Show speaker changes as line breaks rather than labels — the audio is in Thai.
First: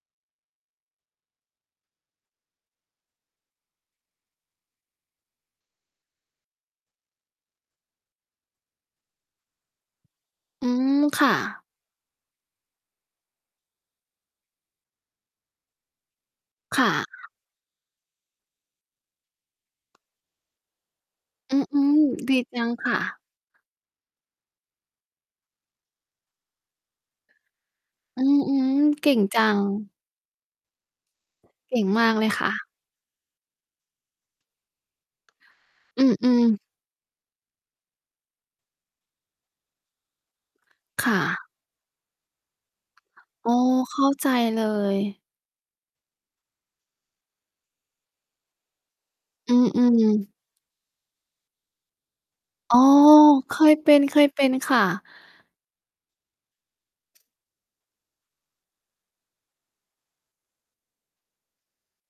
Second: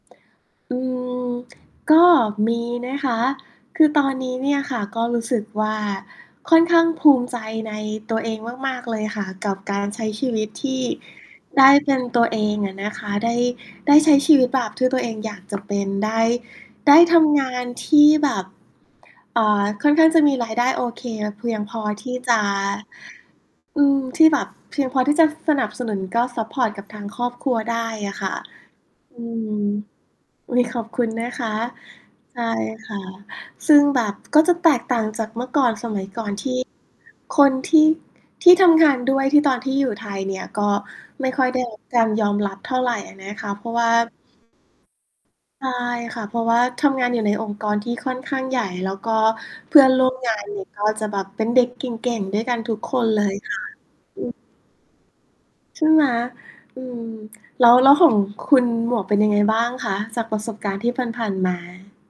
อืม ก็มีนะคะ คือตอนนี้เนี่ยค่ะ ก็รู้สึกว่าค่อนข้างภูมิใจในตัวเองมาก ๆ เลยค่ะ กับการใช้ชีวิต
อ
ท
ื
ี่
ม ค่
ไ
ะ
ด้ เป็นตัวเองอะนะคะ ได้ ได้ใช้ชีวิตแบบที่ตัวเองอยากจะ เป็นได้
ค่
ได้ท
ะ
ำงานที่แบบ อ่า ค่อนข้างจะมีรายได้โอเคแล้วเพ
อ
ี
ื
ยงพอ
อ
ที่
ๆ ด
จ
ี
ะ
จังค่ะ
อืม ที่แบบเพียงพอที่จะสนับสนุน ก็ซัปพอร์ตกับทางครอบครัวได้อะ
อื
ค่ะ
อ ๆ เก่
อ
ง
ื
จั
ม
ง
อุ๊ย ขอบคุณนะคะ
เก่งมากเลย
ใช
ค่
่
ะ
ค่ะ ซึ่งแบบก็จะแตกต่างจากเมื่อก่อนสม
อ
ั
ื
ยก่อน
อ
ที
ๆ
่ คนที่ ที่ทำงานด้วยที่ตอนที่อยู่ไทยเนี่ย ก็
ค่
ไม่ค
ะ
่อยได้รับการยอมรับเท่าไรอะนะค
โอ
ะ
้
เพราะว่า
เข้าใจเลย
ใช่ค่ะ เพราะว่าทำงานอยู่ในองค์กรที่ค่อนข้างใหญ่ แล้วก็
อื
เพื่อนร
ม
่วม
ๆ
งานนี้ก็จะแบบเป็นเด็กเก่ง ๆ ด้วยกันท
อ๋
ุ
อ
กคนเลย
เ
ค
ค
่ะ
ยเป็น เค
อื
ย
ม
เป็นค่ะ
ใช่ไหม อืม แล้ว แล้วของคุณหมวกเป็นยังไงบ้างคะ จากประสบการณ์ที่ผ่าน ๆ มา?